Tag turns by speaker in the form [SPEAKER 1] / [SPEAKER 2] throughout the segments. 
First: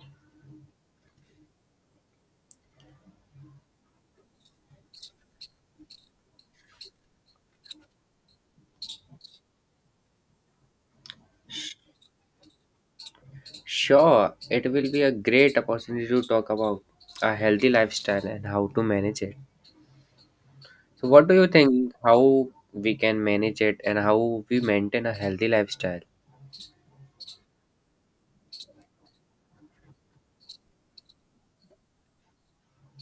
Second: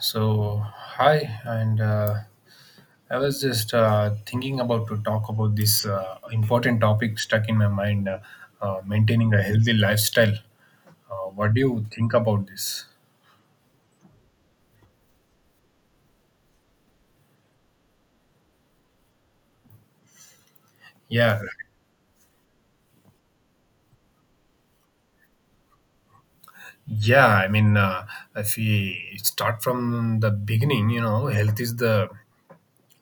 [SPEAKER 1] So, hi, and I was just thinking about to talk about this important topic stuck in my mind, maintaining a healthy lifestyle. What do you think about this?
[SPEAKER 2] Sure, it will be a great opportunity to talk about a healthy lifestyle and how to manage it. So, what do
[SPEAKER 1] Yeah,
[SPEAKER 2] you think? How we can manage it and how we maintain a healthy lifestyle?
[SPEAKER 1] yeah, I mean, if we start from the beginning, you know, health is the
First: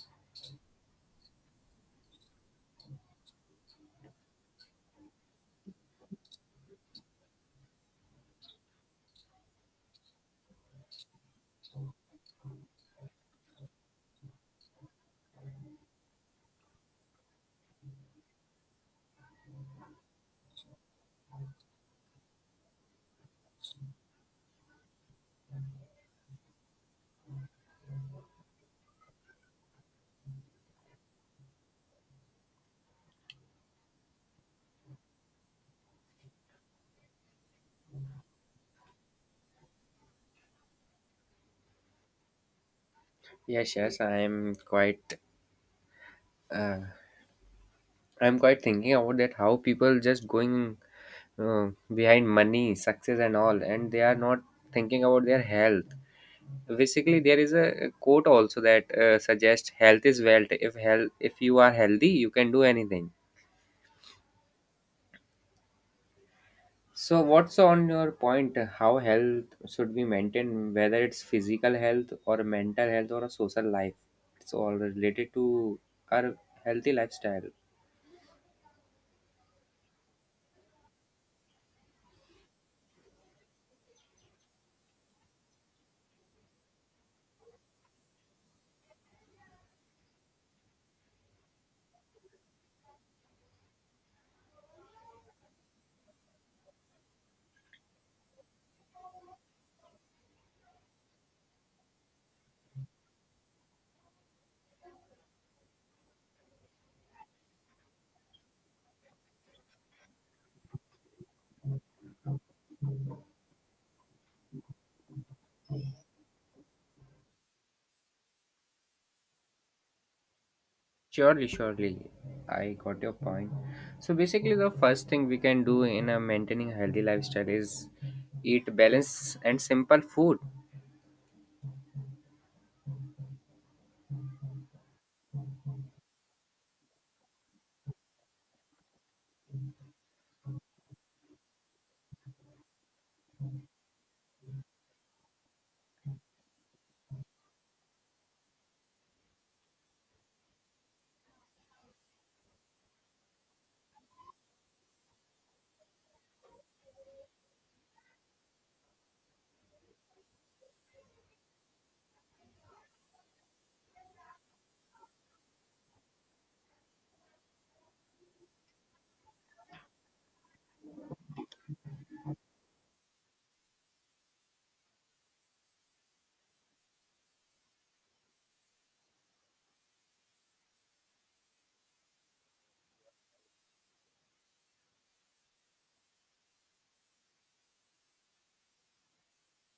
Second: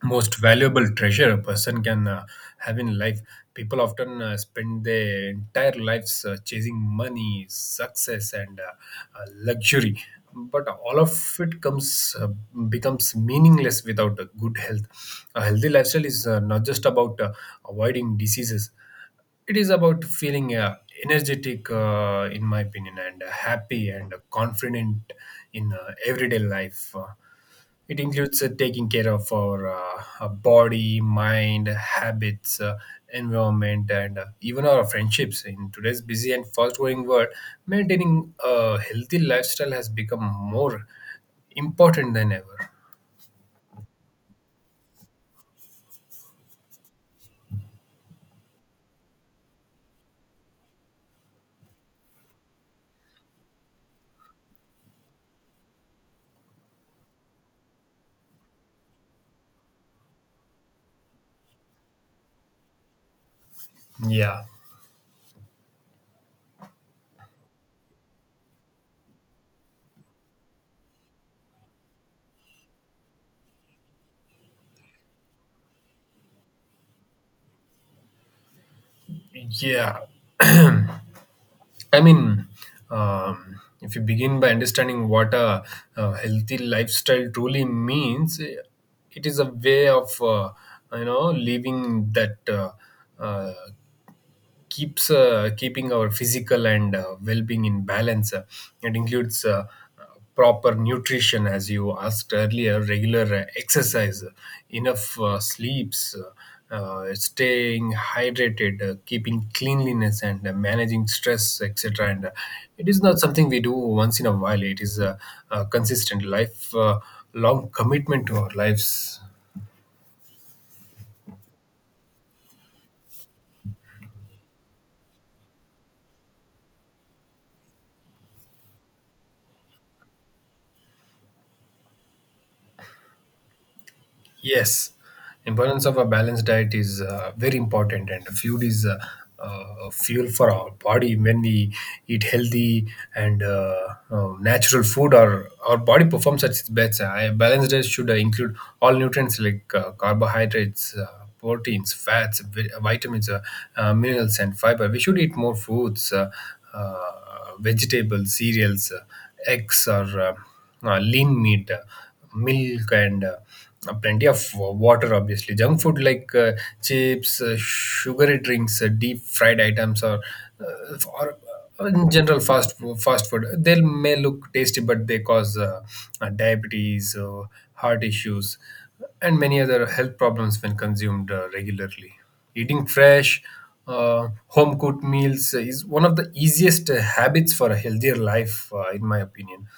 [SPEAKER 1] most valuable treasure a person can have in life. People often spend their entire lives chasing money, success, and luxury, but all of it comes becomes meaningless without a good health. A healthy lifestyle is not just about avoiding diseases. It is about feeling energetic, in my opinion, and happy and confident in everyday life. It includes taking care of our body, mind, habits, environment, and even our friendships. In today's busy and fast-growing world, maintaining a healthy lifestyle has become more important than ever.
[SPEAKER 2] Yes, yes, uh, I'm quite thinking about that. How people just going behind money, success, and all, and they are not thinking about their health. Basically, there is a quote also that suggests health is wealth. If you are healthy, you can do anything.
[SPEAKER 1] Yeah,
[SPEAKER 2] So, what's on your point? How health should be maintained, whether it's physical health or mental health or a social life? It's all related to our healthy lifestyle.
[SPEAKER 1] yeah. I mean, if you begin by understanding what a healthy lifestyle truly means, it is a way of you know living that uh, keeps keeping our physical and well-being in balance. It includes uh, proper nutrition, as you asked earlier, regular exercise, enough sleeps, staying hydrated, keeping cleanliness, and managing stress, etc. And it is not something we do once in a while. It is a consistent life, long commitment to our lives.
[SPEAKER 2] Surely, surely, I got your point. So, basically, the first thing we can do in a maintaining healthy lifestyle is eat balanced and simple food.
[SPEAKER 1] Yes, importance of a balanced diet is very important, and food is fuel for our body. When we eat healthy and natural food, our body performs at its best. A balanced diet should include all nutrients like carbohydrates, proteins, fats, vitamins, minerals, and fiber. We should eat more fruits, vegetables, cereals, eggs, or lean meat, milk, and plenty of water. Obviously, junk food like chips, sugary drinks, deep fried items, or in general, fast food, they may look tasty, but they cause diabetes, heart issues, and many other health problems when consumed regularly. Eating fresh, home cooked meals is one of the easiest habits for a healthier life, in my opinion.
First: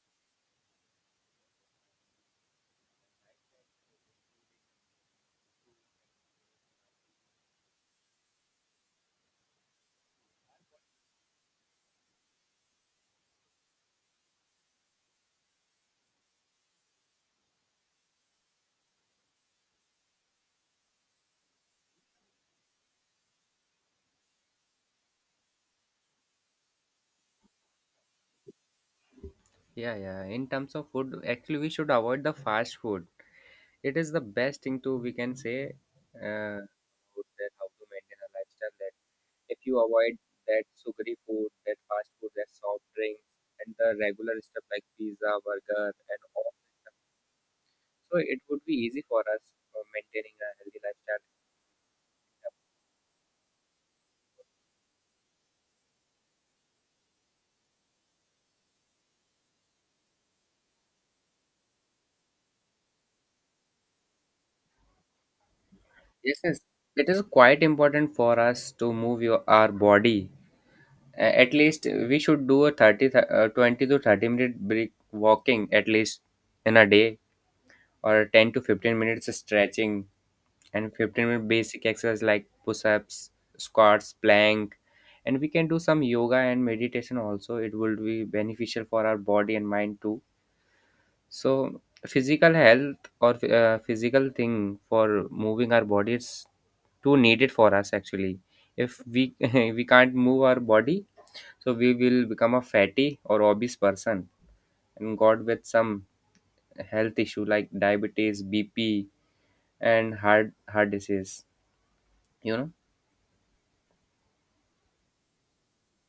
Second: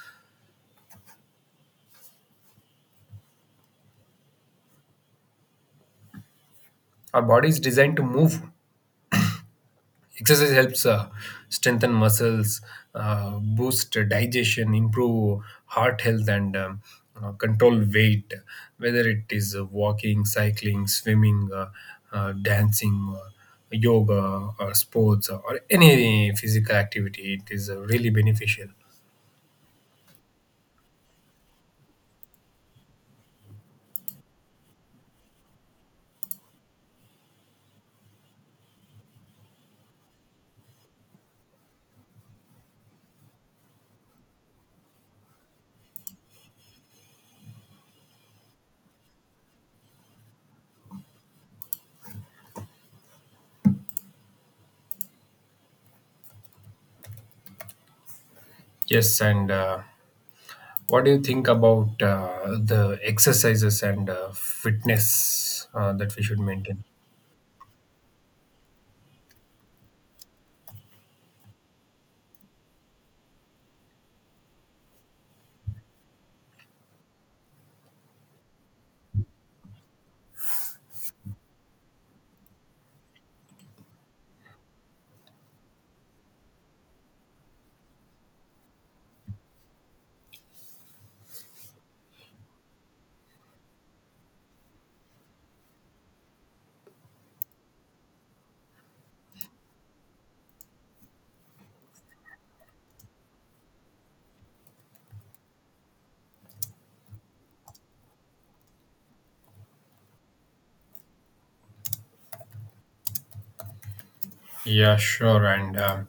[SPEAKER 1] Our body is designed to move. Exercise helps strengthen muscles, boost digestion, improve heart health, and control weight. Whether it is walking, cycling, swimming, dancing, yoga, or sports, or any physical activity, it is really beneficial.
[SPEAKER 2] Yeah, yeah. In terms of food, actually, we should avoid the fast food. It is the best thing to we can say. Uh, Food that how to maintain a lifestyle, that if you avoid that sugary food, that fast food, that soft drinks, and the regular stuff like pizza, burger, and all, so it would be easy for us for maintaining a healthy lifestyle.
[SPEAKER 1] Yes, and what do you think about the exercises and fitness that we
[SPEAKER 2] Yes,
[SPEAKER 1] should
[SPEAKER 2] yes,
[SPEAKER 1] maintain?
[SPEAKER 2] it is quite important for us to move your our body. At least we should do a 20 to 30 minute break walking at least in a day, or 10 to 15 minutes stretching, and 15-minute basic exercise like push-ups, squats, plank. And we can do some yoga and meditation also, it will be beneficial for our body and mind too. So physical health, or physical thing for moving our body, is too needed for us actually. If we we can't move our body, so we will become a fatty or obese person and got with some health issue like diabetes, bp, and heart disease, you know.
[SPEAKER 1] Yeah, sure. And um,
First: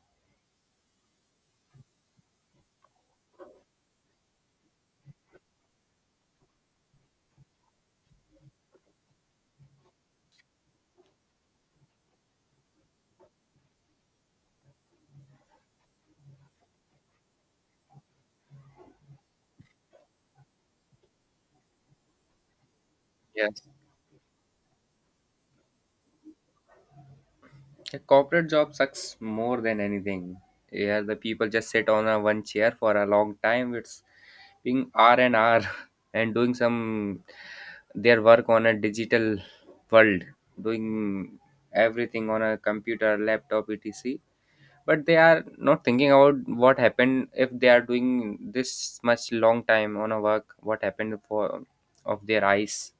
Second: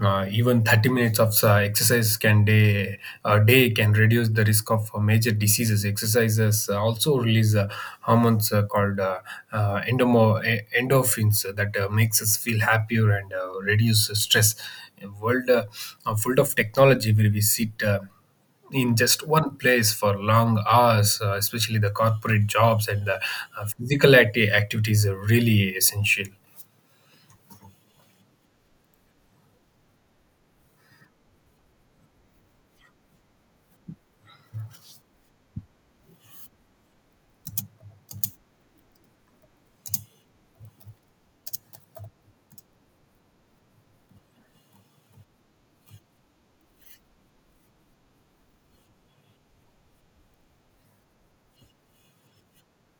[SPEAKER 1] uh, even 30 minutes of exercise can day a day can reduce the risk of major diseases. Exercises also release hormones called endorphins that makes us feel happier and reduce stress. A world full of technology where we sit in just one place for long hours, especially the corporate jobs and the
[SPEAKER 2] Yes.
[SPEAKER 1] physical activities are really essential.
[SPEAKER 2] The corporate job sucks more than anything. Here the people just sit on a one chair for a long time. It's being R and R and doing some their work on a digital world, doing everything on a computer, laptop, etc. But they are not thinking about what happened if they are doing this much long time on a work. What happened for of their eyes,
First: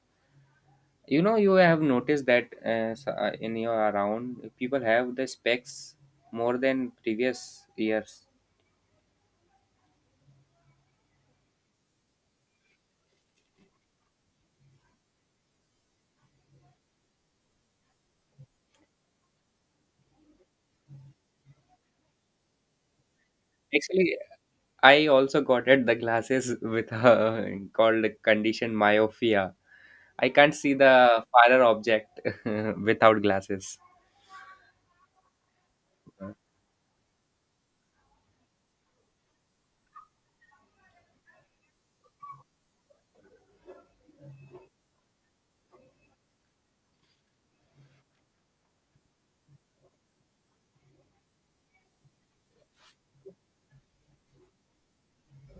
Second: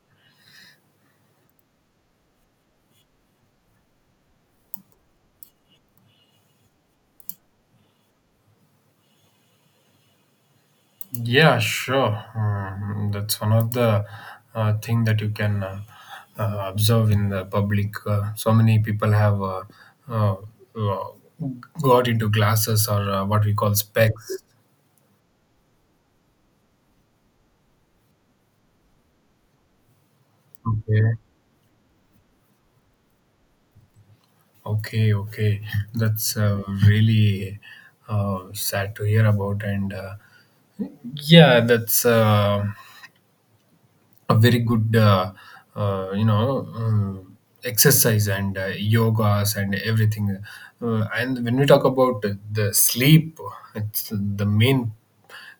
[SPEAKER 2] you know, you have noticed that in your around, people have the specs more than previous years.
[SPEAKER 1] Yeah, sure. That's one of the thing that you can observe in the public. So many people have uh, uh, got into glasses or what we call
[SPEAKER 2] Actually,
[SPEAKER 1] specs.
[SPEAKER 2] I also got it the glasses with called condition myopia. I can't see
[SPEAKER 1] Okay,
[SPEAKER 2] the farther object without glasses.
[SPEAKER 1] okay, okay. That's really sad to hear about, and yeah, that's. A very good you know exercise and yogas and everything. And when we talk about the sleep, it's the main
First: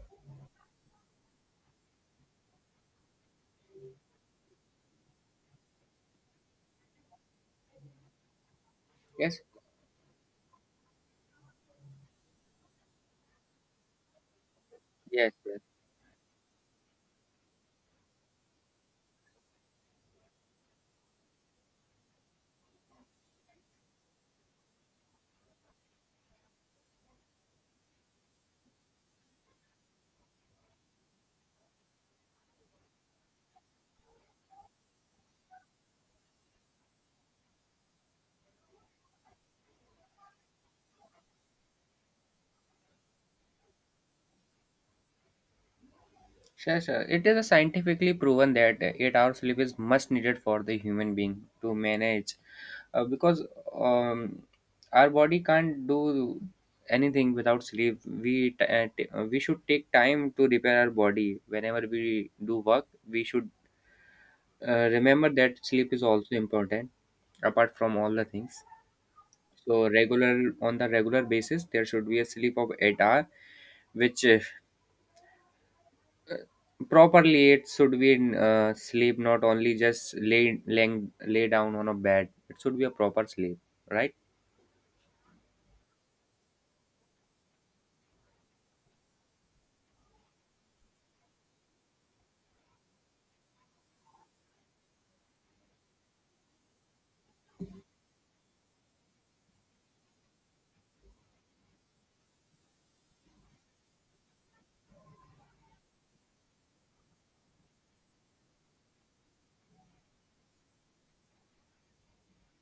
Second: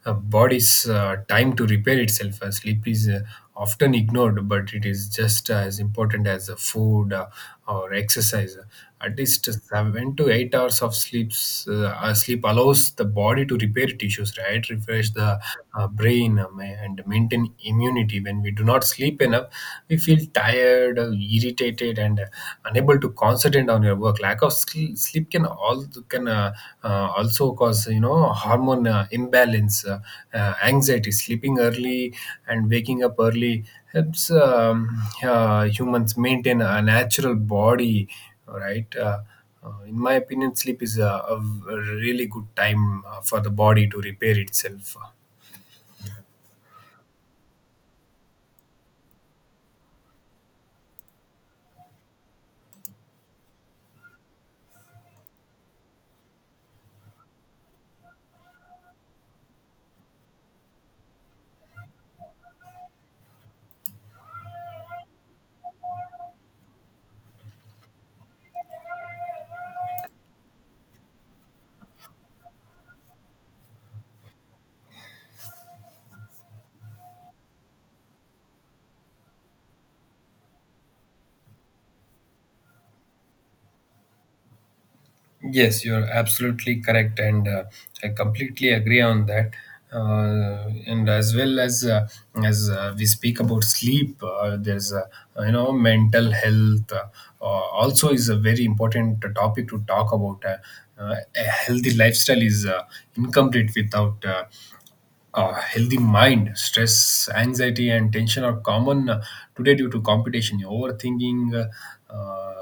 [SPEAKER 1] body's time to repair itself. Sleep is often ignored, but it is just as important as the food, or exercise. At
[SPEAKER 2] Yes,
[SPEAKER 1] least 7 to 8 hours of sleep allows the body to repair tissues, right? Refresh
[SPEAKER 2] yes,
[SPEAKER 1] the
[SPEAKER 2] yes.
[SPEAKER 1] brain, and maintain immunity. When we do not sleep enough, we feel tired, irritated, and unable to concentrate on your work. Lack of sleep can also cause, you know, hormone imbalance, anxiety. Sleeping early and waking up early helps humans maintain a natural body, all right? In my opinion, sleep is a really good time for the body to repair itself.
[SPEAKER 2] Sure, sure. It is scientifically proven that 8 hours sleep is much needed for the human being to manage, because um, our body can't do anything without sleep. We should take time to repair our body whenever we do work. We should remember that sleep is also important, apart from all the things. So regular, on the regular basis, there should be a sleep of 8 hour, which properly it should be in sleep, not only just lay down on a bed. It should be a proper sleep, right?
[SPEAKER 1] Yes, you're absolutely correct, and I completely agree on that. And as well as we speak about sleep, there's you know mental health also is a very important topic to talk about. A healthy lifestyle is incomplete without a healthy mind. Stress, anxiety, and tension are common today due to competition, overthinking, Uh, uh,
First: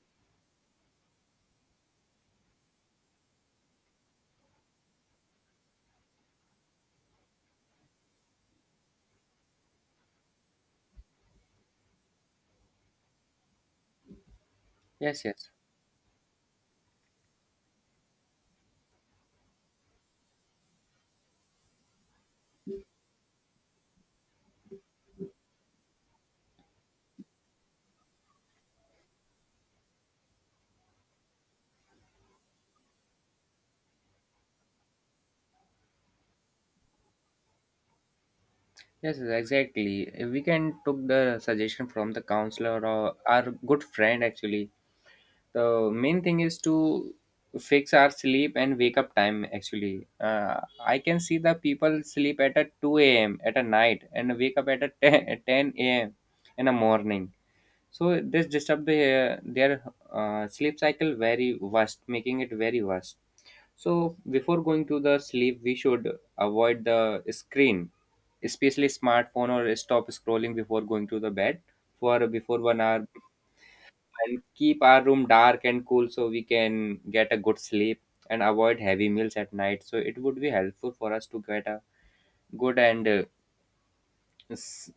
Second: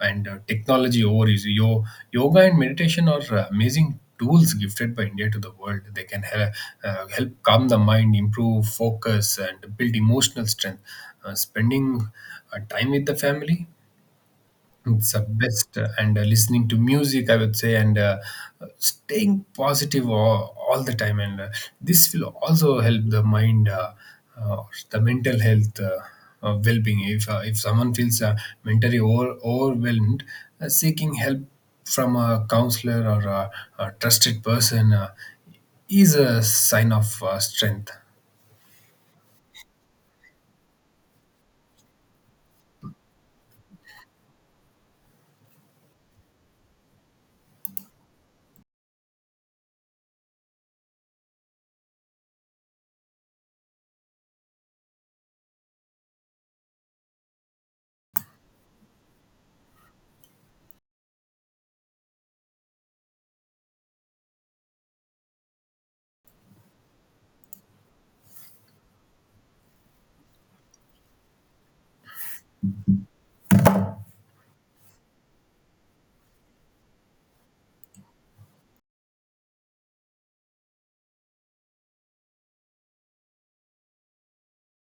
[SPEAKER 1] and technology overuse. Yoga and meditation are amazing tools gifted by India to the world. They help calm the mind, improve focus, and build emotional strength. Spending time with the family, it's the
[SPEAKER 2] Yes, yes.
[SPEAKER 1] best, and listening to music, I would say, and staying positive all the time. And this will also help the mind, uh, the mental health, well being. If someone feels mentally overwhelmed, seeking help from a counselor or a trusted person is a sign of strength.
[SPEAKER 2] Yes, yes, exactly. We can took the suggestion from the counselor or our good friend actually. The main thing is to fix our sleep and wake up time actually. I can see the people sleep at a 2 a.m. at a night and wake up at a 10, a.m. in the morning. So this disturb their sleep cycle very worst, making it very worst. So before going to the sleep, we should avoid the screen, especially smartphone, or stop scrolling before going to the bed for before 1 hour, and keep our room dark and cool so we can get a good sleep, and avoid heavy meals at night, so it would be helpful for us to get a good and s-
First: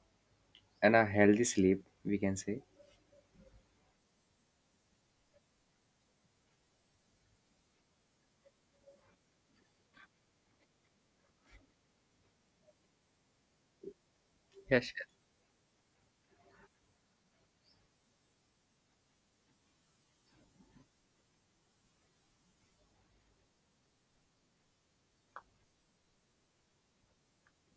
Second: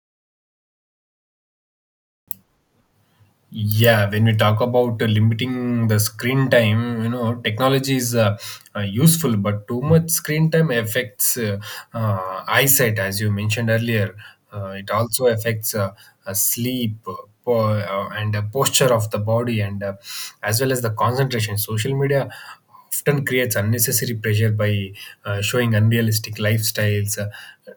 [SPEAKER 2] and a healthy sleep, we can say.
[SPEAKER 1] Yeah, when we talk about limiting the screen time, you know, technology is useful, but too much screen time affects eyesight, as you mentioned earlier. Uh,
[SPEAKER 2] Yes,
[SPEAKER 1] it
[SPEAKER 2] yes,
[SPEAKER 1] also affects sleep po- and posture of the body, and as well as the concentration. Social media often creates unnecessary pressure by showing unrealistic lifestyles.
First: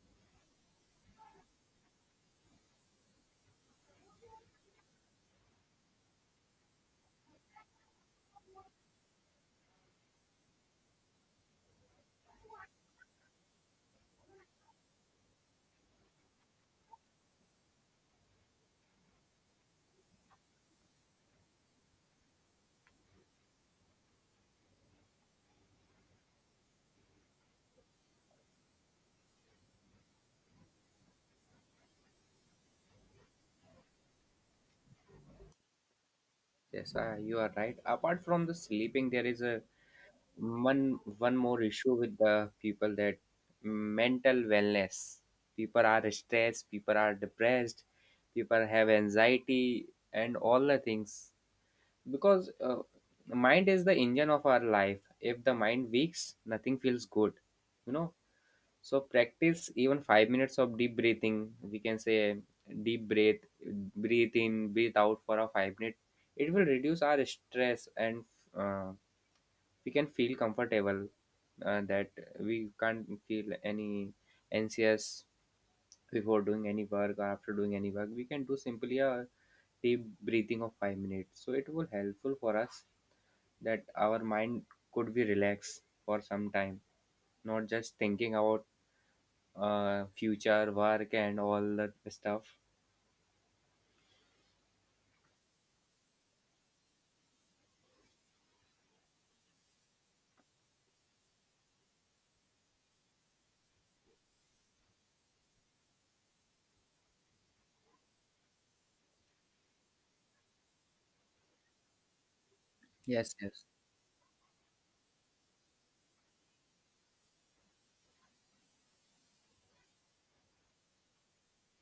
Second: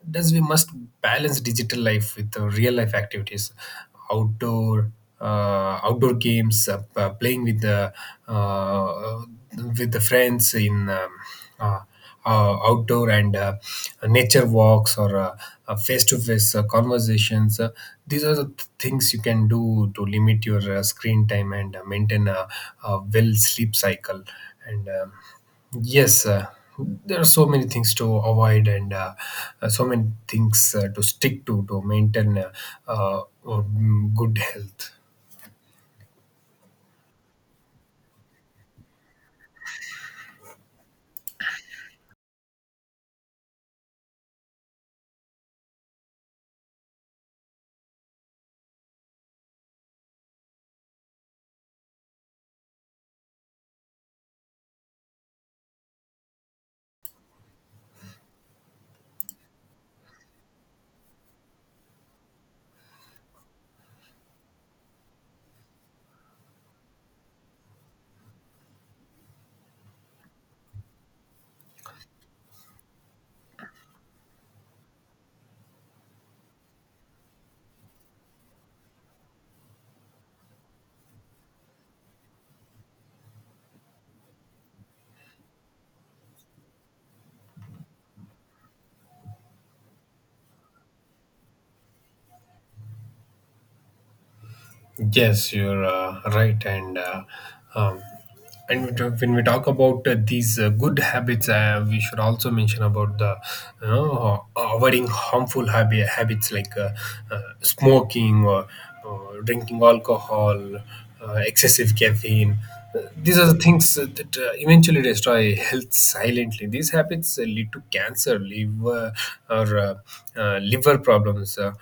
[SPEAKER 1] Thus, we must balance digital life with real life activities, outdoor outdoor games, playing uh, with the friends in uh, outdoor, and nature walks, or face-to-face conversations. These are the things you can do to limit your screen time and maintain a well sleep cycle. And yes, there are so many things to avoid, and so many things to stick to maintain uh, good health.
[SPEAKER 2] yes. You are right. Apart from the sleeping, there is a one more issue with the people, that mental wellness. People are stressed, people are depressed, people have anxiety and all the things, because mind is the engine of our life. If the mind weaks, nothing feels good, you know. So practice even 5 minutes of deep breathing, we can say. Deep breath, breathe in, breathe out for a 5 minute. It will reduce our stress, and uh, we can feel comfortable, that we can't feel any anxious before doing any work or after doing any work. We can do simply a deep breathing of 5 minutes, so it will helpful for us that our mind could be relaxed for some time, not just thinking about future work and all that stuff.
[SPEAKER 1] Yes, you're right, and um, when we talk about these good habits, we should also mention about the, you know, avoiding harmful habits like smoking, or drinking alcohol, excessive caffeine.
[SPEAKER 2] Yes,
[SPEAKER 1] These are the
[SPEAKER 2] yes.
[SPEAKER 1] things that eventually destroy health silently. These habits lead to cancer, liver, or liver problems,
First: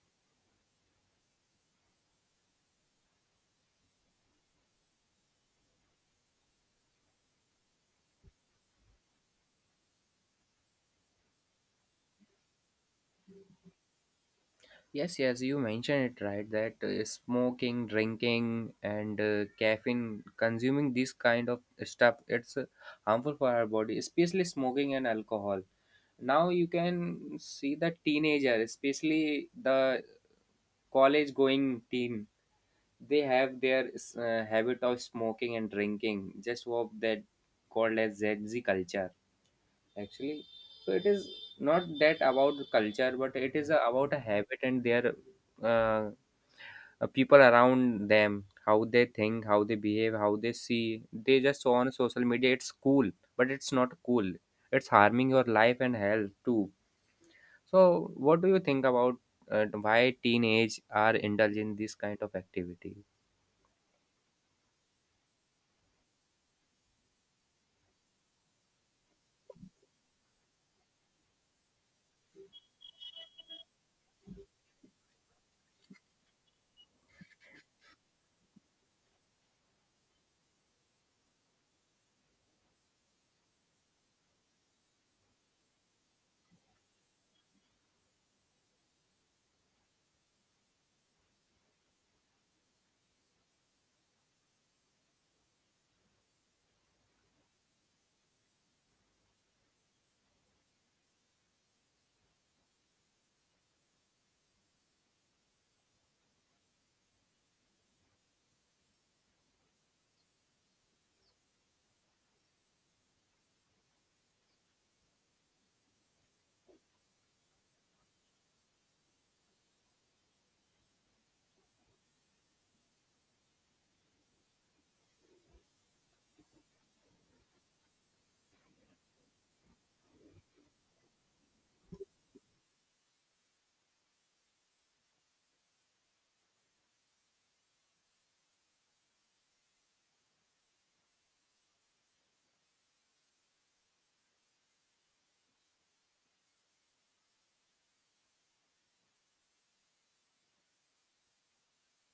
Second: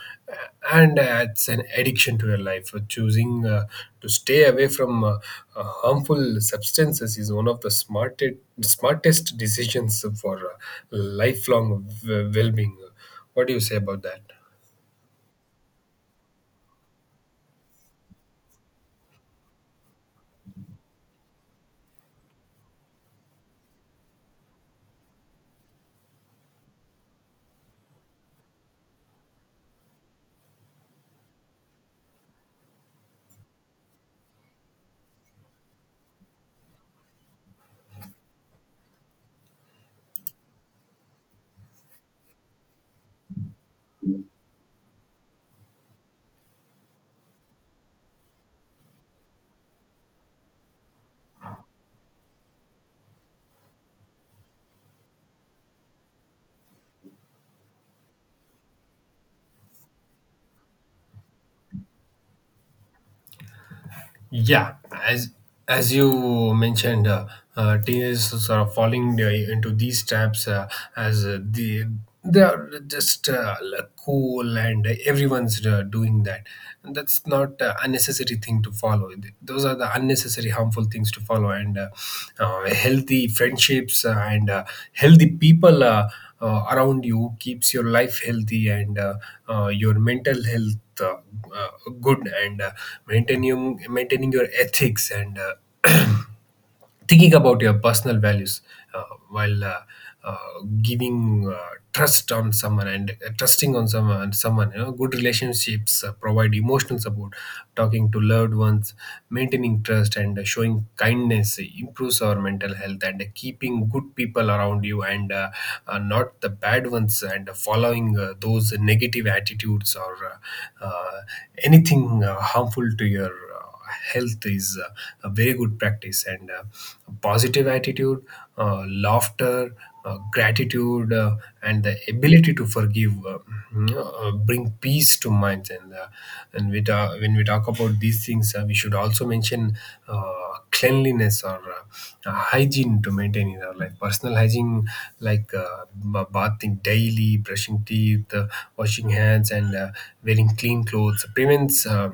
[SPEAKER 1] and adds an addiction to your life. Choosing to stay away from harmful substances is one of the smartest decisions for lifelong well-being. What do you say about that?
[SPEAKER 2] Yes, yes, you mentioned it right, that smoking, drinking, and caffeine consuming this kind of stuff, it's harmful for our body, especially smoking and alcohol. Now you can see the teenager, especially the college going teen, they have their habit of smoking and drinking. Just what that called as Z Z culture, actually. So it is not that about culture, but it is about a habit and their uh, people around them, how they think, how they behave, how they see, they just saw on social media it's cool, but it's not cool, it's harming your life and health too. So what do you think about, why teenage are indulged in this kind of activity?
[SPEAKER 1] Yeah, as you mentioned, teenagers are falling into these traps, as they are just like cool and everyone's doing that. And that's not unnecessary thing to follow. Those are the unnecessary harmful things to follow. And healthy friendships and healthy people around you keeps your life healthy, and your mental health uh, good, and maintaining your ethics, and thinking about your personal values, uh, while uh, giving trust on someone, and trusting on someone you know. Good relationships provide emotional support. Talking to loved ones, maintaining trust, and showing kindness improves our mental health, and keeping good people around you, and not the bad ones, and following those negative attitudes or uh, uh, anything harmful to your health is a very good practice. And positive attitude, laughter, gratitude, and the ability to forgive you bring peace to minds. And when we talk about these things, we should also mention cleanliness, or hygiene to maintain in our life. Personal hygiene like bathing daily, brushing teeth, washing hands, and wearing clean clothes prevents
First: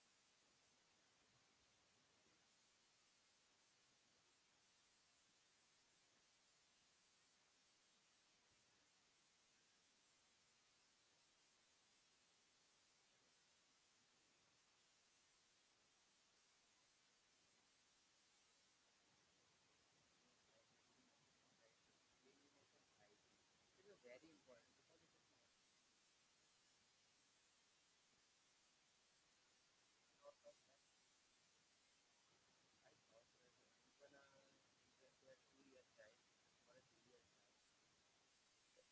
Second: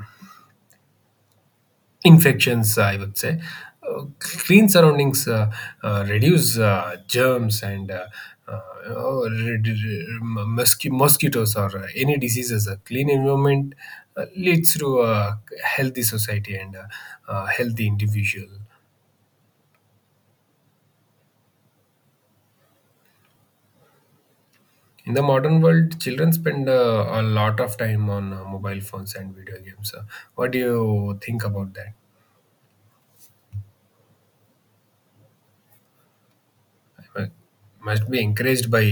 [SPEAKER 1] infections, I would say. Clean surroundings reduce germs, and mosquitoes or any diseases. A clean environment leads to a healthy society and healthy individual. In the modern world, children spend a lot of time on mobile phones and video games. What do you think about that? I must be encouraged by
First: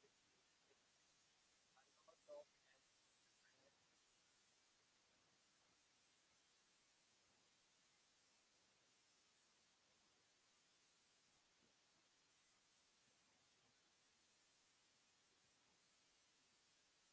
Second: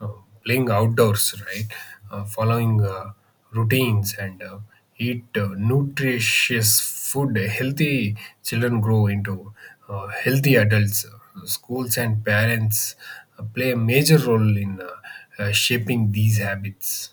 [SPEAKER 1] uh, playing outdoors, right? Following routines, and eat nutritious food. Healthy children grow into healthy adults. Schools and parents play a major role in shaping these habits.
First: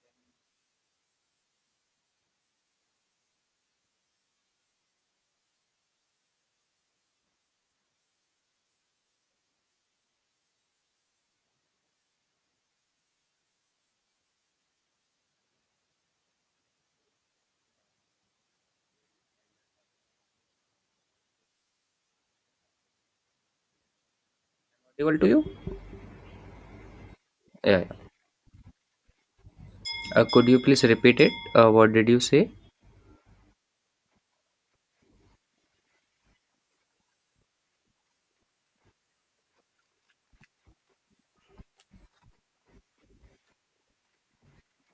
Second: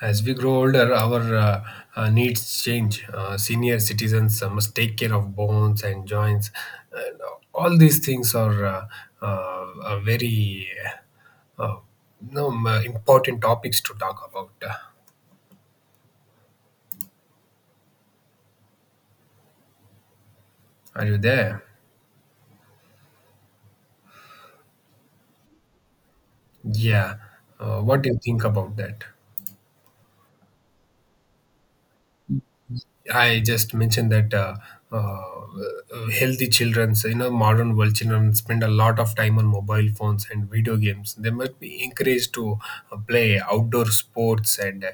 [SPEAKER 1] As we grow older, our needs change. Senior citizens must take care of bones and joints. And all these things are very uh, uh, no, important topics to talk about. Are you there?
[SPEAKER 2] Audible to you?
[SPEAKER 1] Yeah.
[SPEAKER 2] Yeah, yeah.
[SPEAKER 1] What do you think about that?
[SPEAKER 2] Could you please repeat it? What did you say?
[SPEAKER 1] I just mentioned that healthy children's, modern world children spend a lot of time on mobile phones and video games. They must be encouraged to play outdoor sports and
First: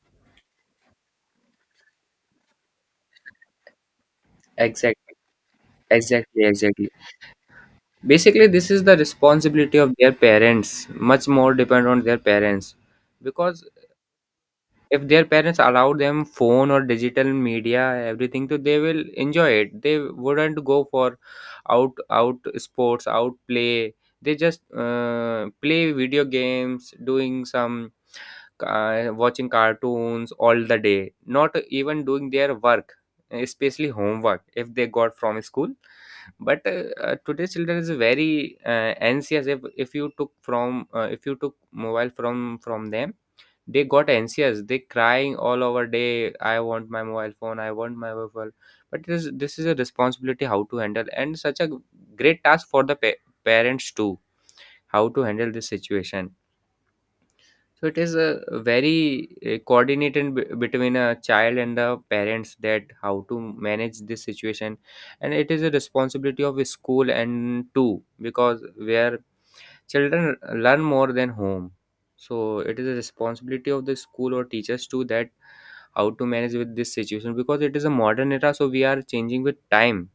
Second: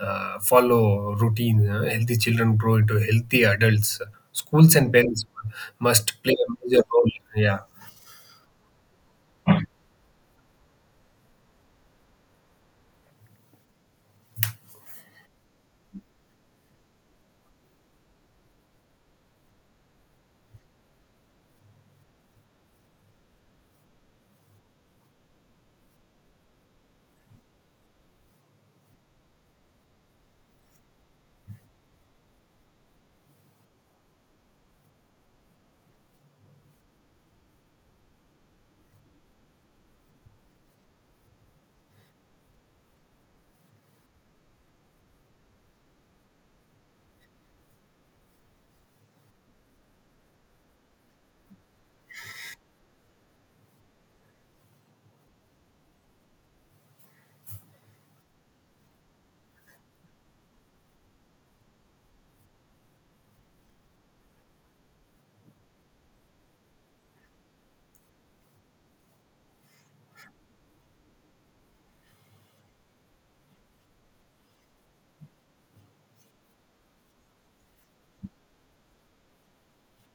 [SPEAKER 1] follow routine. Healthy children grow into healthy adults. Schools and
[SPEAKER 2] Exactly,
[SPEAKER 1] parents must play
[SPEAKER 2] exactly,
[SPEAKER 1] a major
[SPEAKER 2] exactly.
[SPEAKER 1] role. Yeah.
[SPEAKER 2] Basically, this is the responsibility of their parents. Much more depend on their parents, because if their parents allow them phone or digital media everything, so they will enjoy it, they wouldn't go for out sports, out play. They just play video games, doing some watching cartoons all the day, not even doing their work, especially homework, if they got from school. But today's children is very anxious. If you took from, if you took mobile from them, they got anxious, they crying all over day, "I want my mobile phone, I want my mobile phone." But this is a responsibility how to handle, and such a great task for the parents too, how to handle this situation. So it is a very coordinated between a child and the parents, that how to manage this situation. And it is a responsibility of a school and too, because where children learn more than home. So it is a responsibility of the school or teachers to that how to manage with this situation, because it is a modern era, so we are changing with time.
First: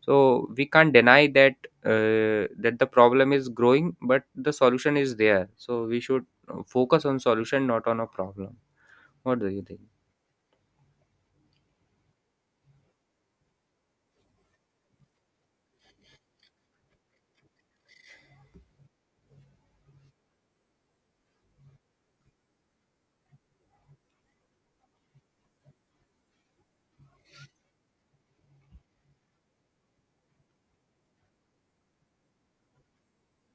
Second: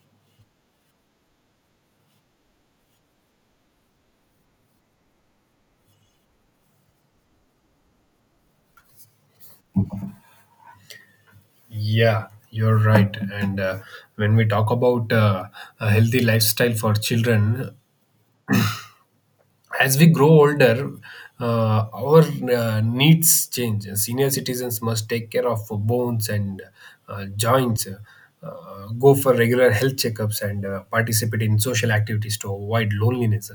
[SPEAKER 2] So we can't deny that, that the problem is growing, but the solution is there, so we should focus on solution, not on a problem. What do you think?
[SPEAKER 1] Yeah, you're right. And when we talk about a healthy lifestyle for children, as we grow older, our needs change. Senior citizens must take care of bones and joints, go for regular health checkups, and participate in social activities to avoid loneliness.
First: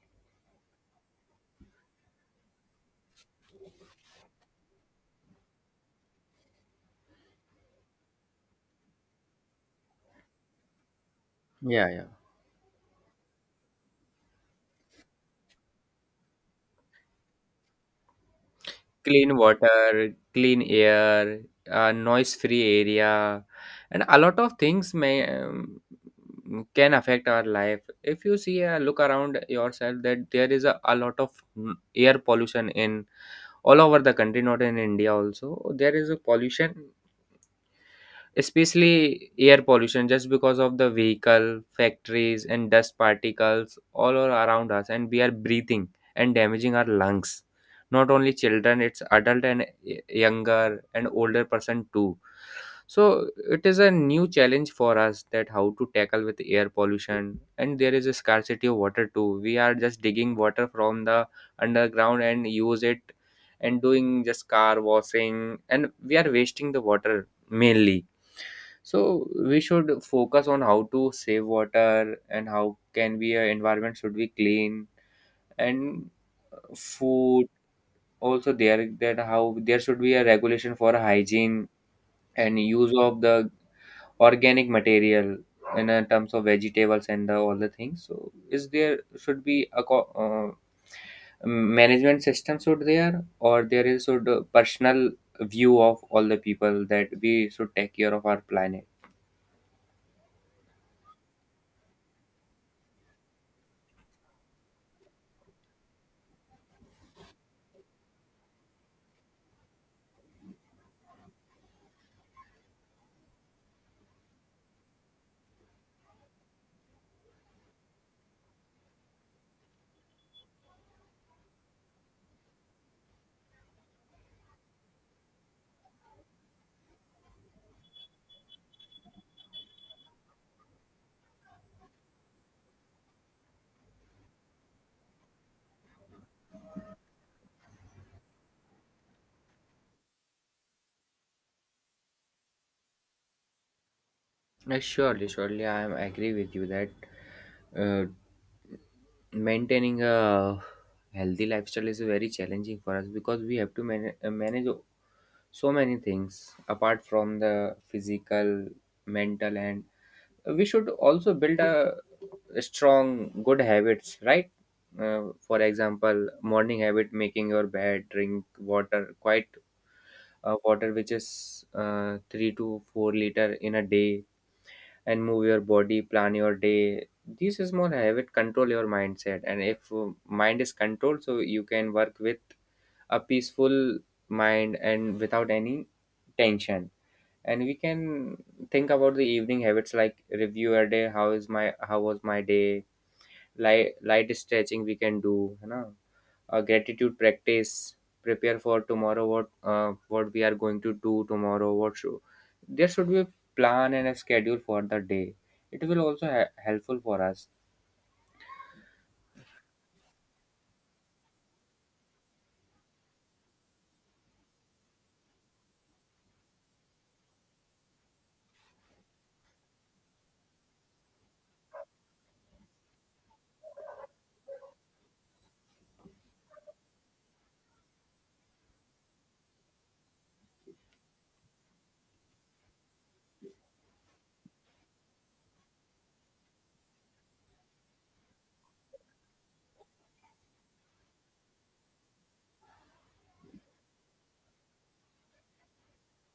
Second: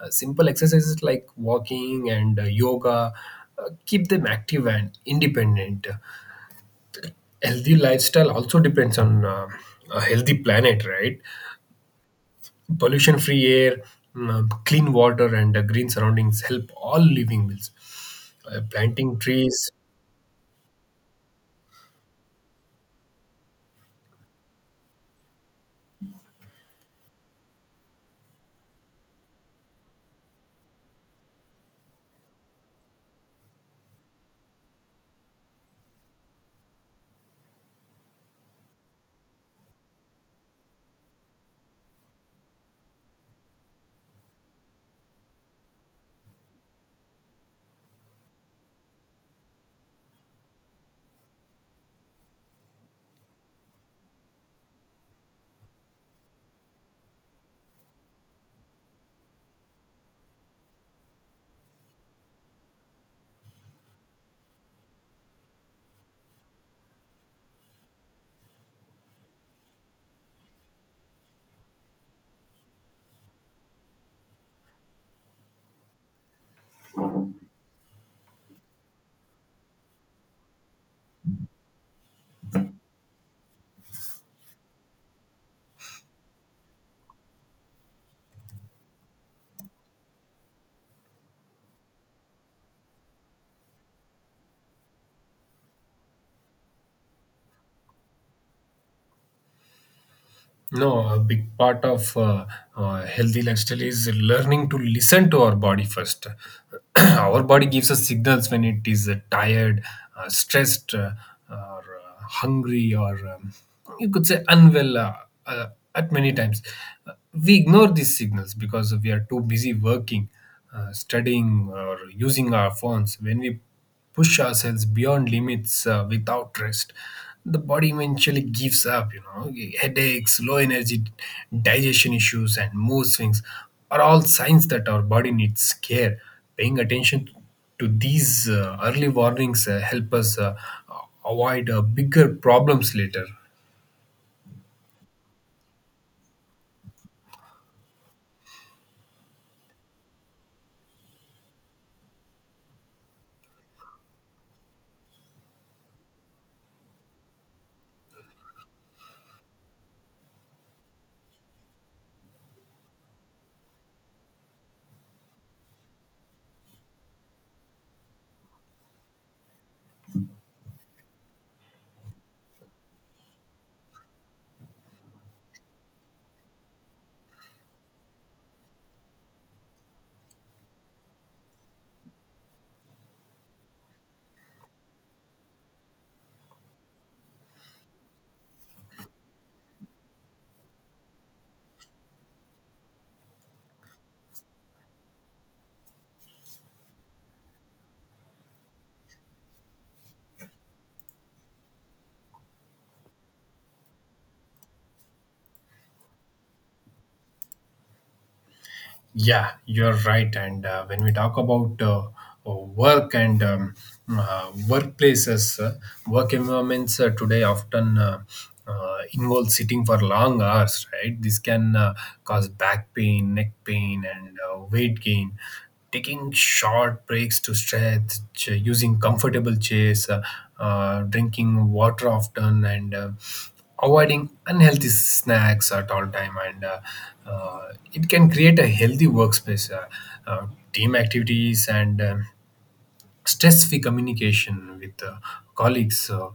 [SPEAKER 1] Simple exercises like walking and yoga keep them active and independent. Healthy lifestyle also depends on a healthy planet, right?
[SPEAKER 2] Yeah, yeah.
[SPEAKER 1] Pollution free air, clean water, and green surroundings help all living beings. Planting
[SPEAKER 2] Clean
[SPEAKER 1] trees.
[SPEAKER 2] water, clean air, a noise-free area, and a lot of things may can affect our life. If you see a look around yourself, that there is a lot of air pollution in all over the country, not in India also. There is a pollution, especially air pollution, just because of the vehicle factories and dust particles all are around us, and we are breathing and damaging our lungs, not only children, it's adult and younger and older person too. So it is a new challenge for us, that how to tackle with air pollution. And there is a scarcity of water too, we are just digging water from the underground and use it, and doing just car washing, and we are wasting the water mainly. So we should focus on how to save water, and how can be a environment should be clean. And food also there, that how there should be a regulation for hygiene and use of the organic material in terms of vegetables and all the things. So is there should be a management system should there, or there is should personal view of all the people, that we should take care of our planet.
[SPEAKER 1] No, a big part of healthy lifestyle is learning to listen to our body first. Our body gives us signals when it is tired, stressed, or hungry, or you could say unwell uh, at many times. Uh, we ignore these signals because we are too busy working, studying, or using our phones. When we push ourselves beyond limits without rest, the body eventually gives up. Headaches, low energy, digestion issues, and mood swings are all signs that our body needs care. Paying attention to these early warnings help us avoid bigger problems later.
[SPEAKER 2] Surely, surely, I am agree with you that uh, maintaining a healthy lifestyle is very challenging for us, because we have to manage so many things apart from the physical, mental. And we should also build a strong good habits, right? For example, morning habit, making your bed, drink water, quite water which is 3 to 4 liter in a day, and move your body, plan your day. These small habits control your mindset, and if mind is controlled, so you can work with a peaceful mind and without any tension. And we can think about the evening habits, like review your day. How was my day? Light stretching we can do, you know? Gratitude practice, prepare for tomorrow, what we are going to do tomorrow, what should. There should be a plan and a schedule for the day, it will also helpful for us.
[SPEAKER 1] Yeah, you're right. And when we talk about work and workplaces, work environments today often involve sitting for long hours, right? This can cause back pain, neck pain, and weight gain. Taking short breaks to stretch, using comfortable chairs, drinking water often, and avoiding unhealthy snacks at all time, and it can create a healthy workspace. Uh, Team activities and stress-free communication with colleagues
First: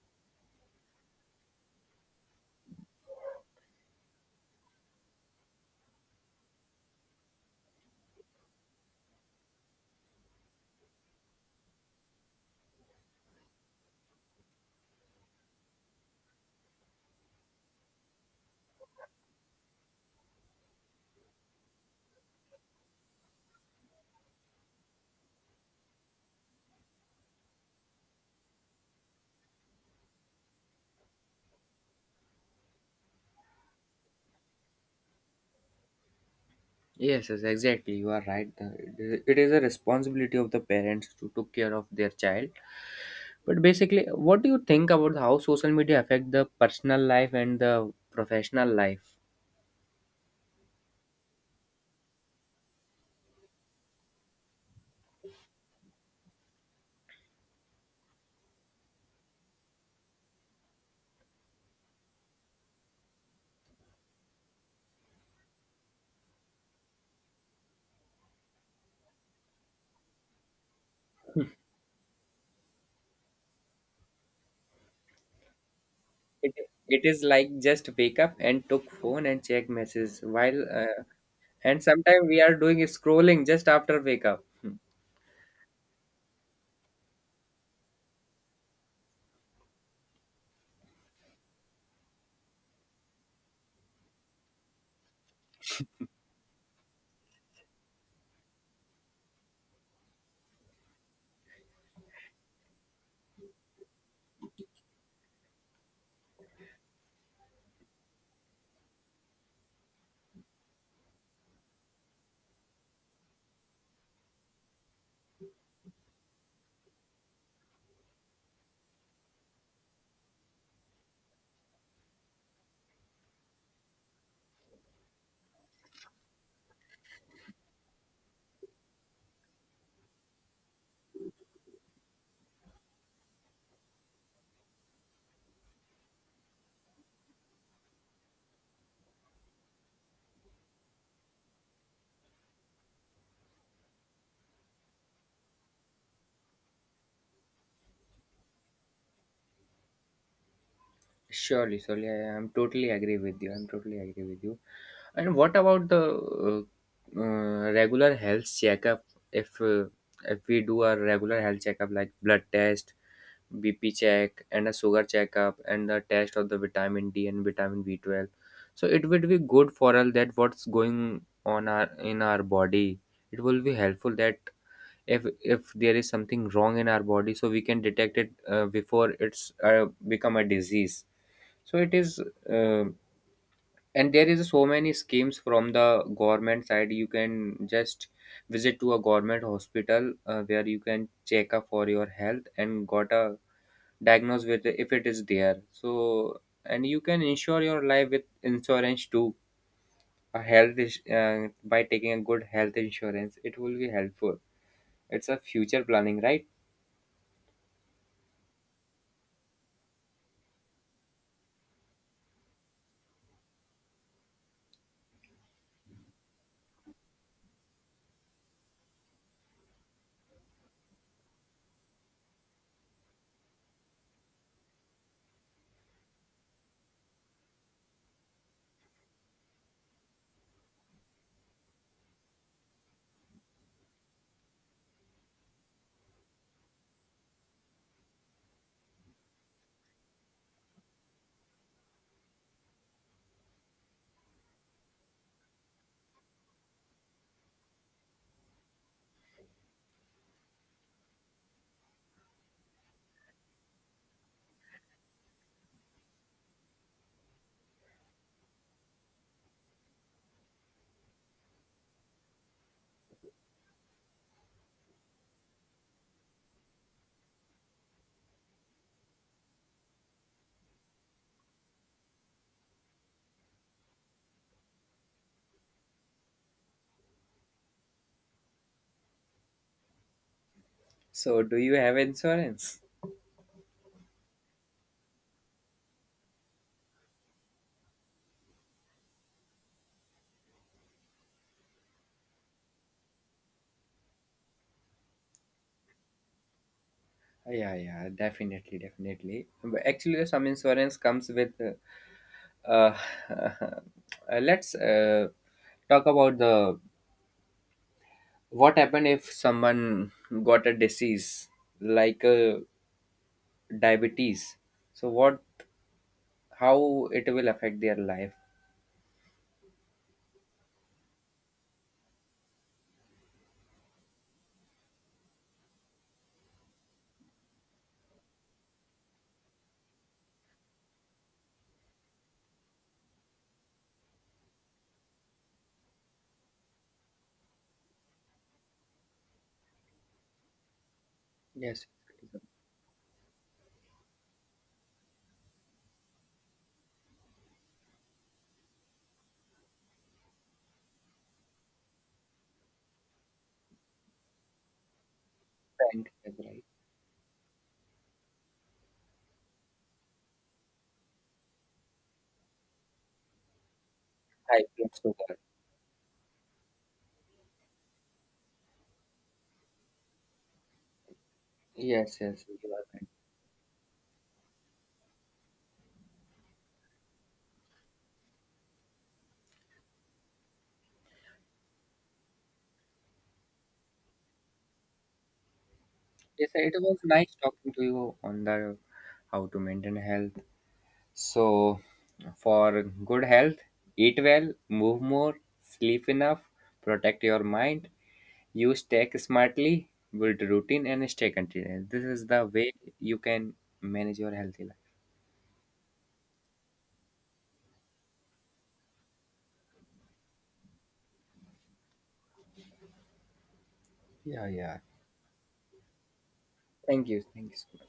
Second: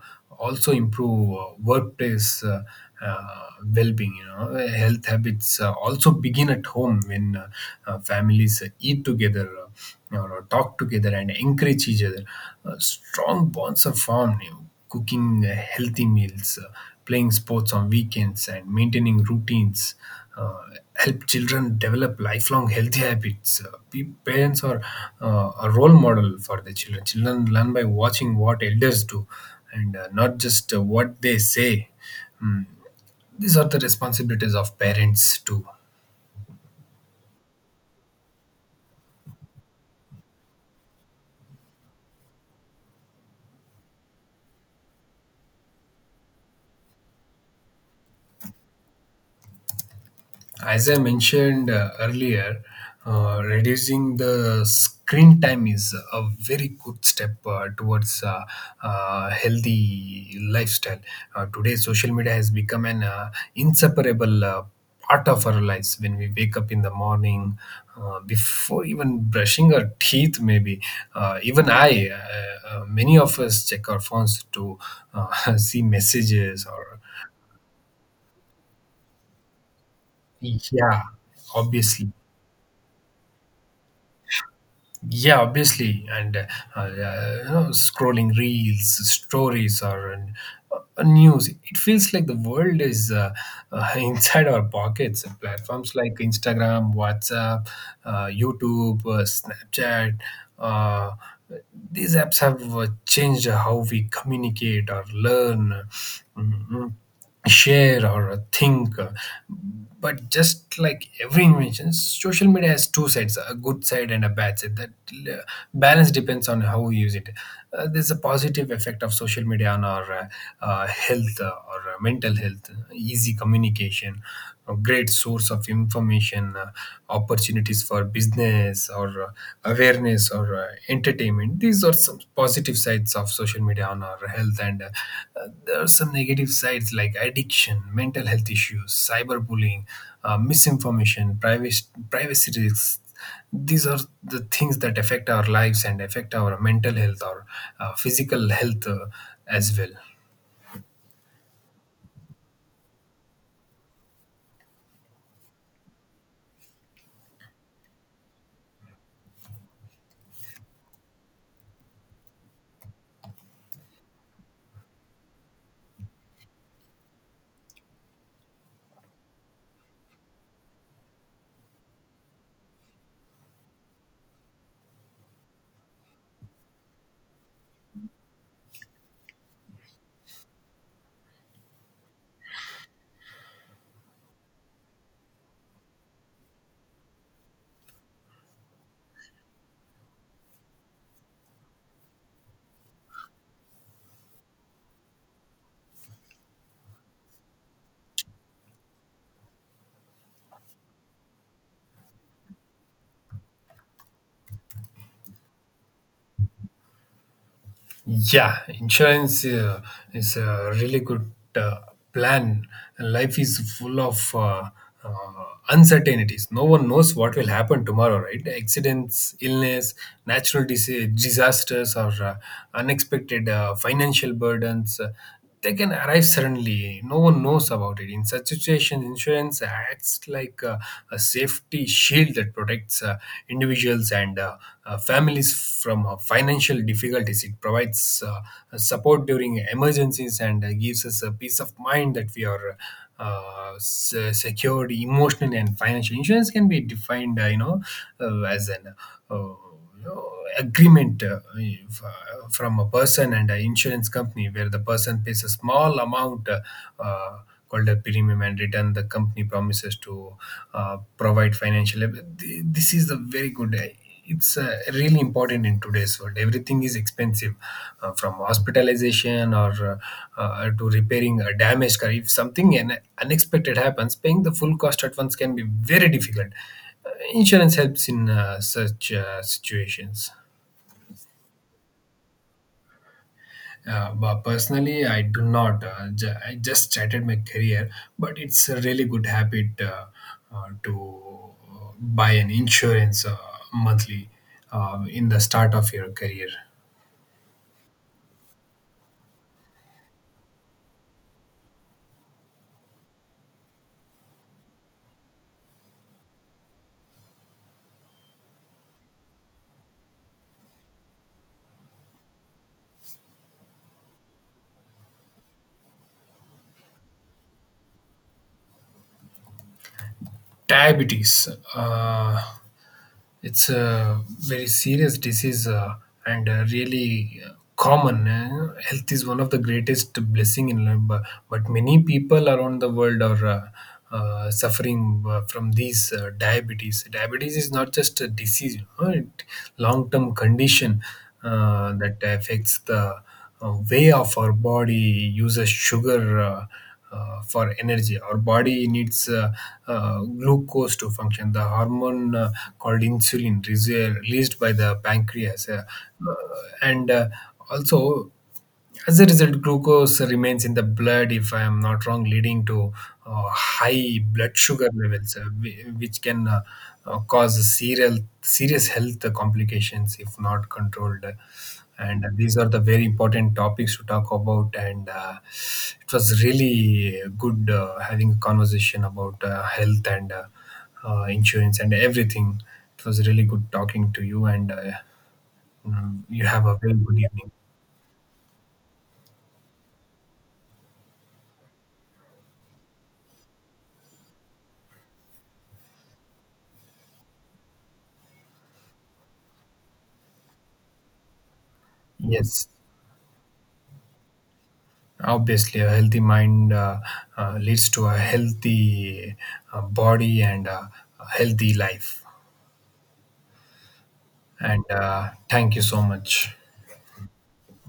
[SPEAKER 1] also improve workplace uh, well-being. Health habits also begin at home when families eat together or talk together and encourage each other. Strong bonds are formed, Cooking healthy meals, playing sports on weekends, and maintaining routines uh, help children develop lifelong healthy habits. Pe- parents are a role model for their children. Children learn by watching what elders do, and not just what they say. Mm, These are the responsibilities of parents too.
[SPEAKER 2] Yes, yes, exactly, you are right. It is a responsibility of the parents to take care of their child. But basically, what do you think about how social media affect the personal life and the professional life?
[SPEAKER 1] As I mentioned earlier, reducing the screen time is a very good step towards a healthy lifestyle. Today, social media has become an inseparable part of our lives. When we wake up in the morning, before even brushing our teeth, maybe even I, many of us check our phones to uh, see
[SPEAKER 2] it,
[SPEAKER 1] messages or
[SPEAKER 2] it is like just wake up and took phone and check messages while.
[SPEAKER 1] yeah,
[SPEAKER 2] And
[SPEAKER 1] obviously.
[SPEAKER 2] sometimes we are doing scrolling just after wake up. Hmm.
[SPEAKER 1] Yeah, obviously, and uh, you know, scrolling reels, stories, or news. It feels like the world is inside our pockets. Platforms like Instagram, WhatsApp, YouTube, Snapchat. Uh, these apps have changed how we communicate or learn. Mhm. Share or think. But just like every invention, social media has two sides, a good side and a bad side. That balance depends on how we use it. There's a positive effect of social media on our health or mental health, easy communication, a great source of information, opportunities for business or awareness or entertainment. These are some positive sides of social media on our health, and there are some negative sides like addiction, mental health issues, cyberbullying, misinformation, privacy risks. These are the things that affect our lives and affect our mental health or physical health as well.
[SPEAKER 2] Surely, surely, I'm totally agree with you, and what about the uh, regular health checkup? If uh, if we do a regular health checkup like blood test, bp check, and a sugar checkup, and the test of the vitamin d and vitamin B12, so it would be good for all that what's going on our in our body. It will be helpful, that if there is something wrong in our body, so we can detect it before it's become a disease. So it is, uh, and there is so many schemes from the government side. You can just visit to a government hospital, where you can check up for your health and got a diagnose with, if it is there. So and you can insure your life with insurance too. By taking a good health insurance, it will be helpful. It's a future planning, right?
[SPEAKER 1] Yeah, insurance is a really good plan. Life is full of uh, uncertainties. No one knows what will happen tomorrow, right? Accidents, illness, natural disasters, or unexpected financial burdens, they can arrive suddenly. No one knows about it. In such situations, insurance acts like a safety shield that protects individuals and families from financial difficulties. It provides support during emergencies and gives us a peace of mind that we are secured emotionally and financially. Insurance can be defined as an uh, you know, agreement if, from a person and an insurance company where the person pays a small amount uh, called a premium and return the company promises to provide financial this is a very good it's really important in today's world, everything is expensive from hospitalization or to repairing a damaged car. If something an unexpected happens, paying the full cost at once can be very difficult. Insurance helps in such situations.
[SPEAKER 2] So, do you have insurance?
[SPEAKER 1] But personally, I do not. I just started my career, but it's a really good habit to buy an insurance monthly in the start of your career.
[SPEAKER 2] Yeah, yeah, definitely, definitely. But actually, some insurance comes with. Uh, uh, let's talk about the what happened if someone got a disease like diabetes. So what? How it will affect their life?
[SPEAKER 1] Diabetes, uh, it's a very serious disease and really common. Health is one of the greatest blessing in life, but many people around the world are suffering from these diabetes. Diabetes is not just a disease, it long-term condition
[SPEAKER 2] Yes,
[SPEAKER 1] that
[SPEAKER 2] it is
[SPEAKER 1] affects the way of our body uses sugar for energy. Our body needs glucose to function. The hormone called insulin is released by the pancreas,
[SPEAKER 2] a bank,
[SPEAKER 1] uh,
[SPEAKER 2] that's right.
[SPEAKER 1] and also as a result, glucose remains in the blood, if I am not wrong, leading to high blood
[SPEAKER 2] High
[SPEAKER 1] sugar
[SPEAKER 2] blood
[SPEAKER 1] levels,
[SPEAKER 2] sugar.
[SPEAKER 1] which can cause serious health complications if not controlled.
[SPEAKER 2] Yes,
[SPEAKER 1] And
[SPEAKER 2] yes,
[SPEAKER 1] these are
[SPEAKER 2] you
[SPEAKER 1] the
[SPEAKER 2] are
[SPEAKER 1] very
[SPEAKER 2] right.
[SPEAKER 1] important topics to talk about, and it was really good having a conversation about health and insurance and everything. It was really good talking to you, and you
[SPEAKER 2] Yes,
[SPEAKER 1] have
[SPEAKER 2] it
[SPEAKER 1] a very
[SPEAKER 2] was
[SPEAKER 1] good
[SPEAKER 2] nice
[SPEAKER 1] evening.
[SPEAKER 2] talking to you on the how to maintain health. So, for good health, eat well, move more, sleep enough, protect your mind, use tech smartly, build routine, and stay continuous. This is the
[SPEAKER 1] Yes,
[SPEAKER 2] way you can manage your healthy life.
[SPEAKER 1] obviously a healthy mind leads to a healthy body and a healthy life.
[SPEAKER 2] Yeah, yeah.
[SPEAKER 1] And thank you so much.
[SPEAKER 2] Thank you. Thank you so much.